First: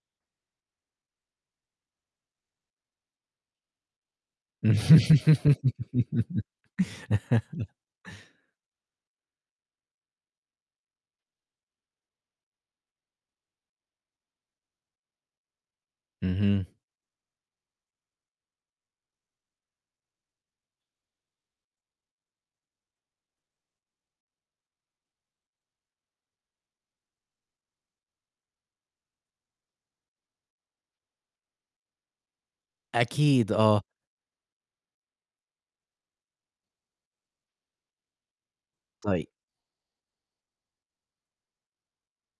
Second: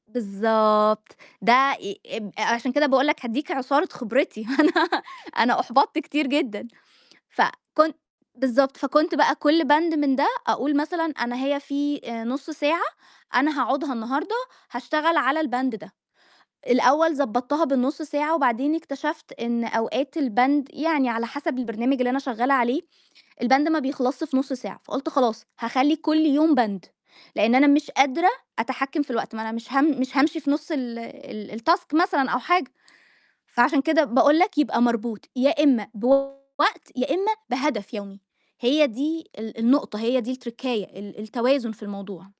بالضبط، ده ي أب أ عشان كده باقول لك هادّيك عُصارة خبرتي، أنا أنا أُحبطت كتير جدًا، فكنت بالضبط، فكنت بقى كلّ بند من ده أقول مثلًا أنا هي في آآ نُص ساعة أنا هاقعُدها النهارده هاشتغل على البند ده، اهم. الأول ضبّطتها بالنُص ساعة وبعدين اكتشفت إن أوقات البند يعني على حسب البرنامج اللي أنا شغّالة عليه، البند ما بيخلصش في نُص ساعة، فقُلت خلاص هاخلّي كلّ يوم Band، لإن أنا مش قادرة أتحكّم في الوقت، ما أنا مش هام مش هامشي في نُص ال ال الTask مثلًا أو حاجة، أكيد، فعشان آه. كده باقول لك يبقى مربوط يا إمّا بوقت، يا إمّا بهدف يومي، هي طيب. دي ال النقطة، هي دي التركّاية، ال التوازن في الموضوع.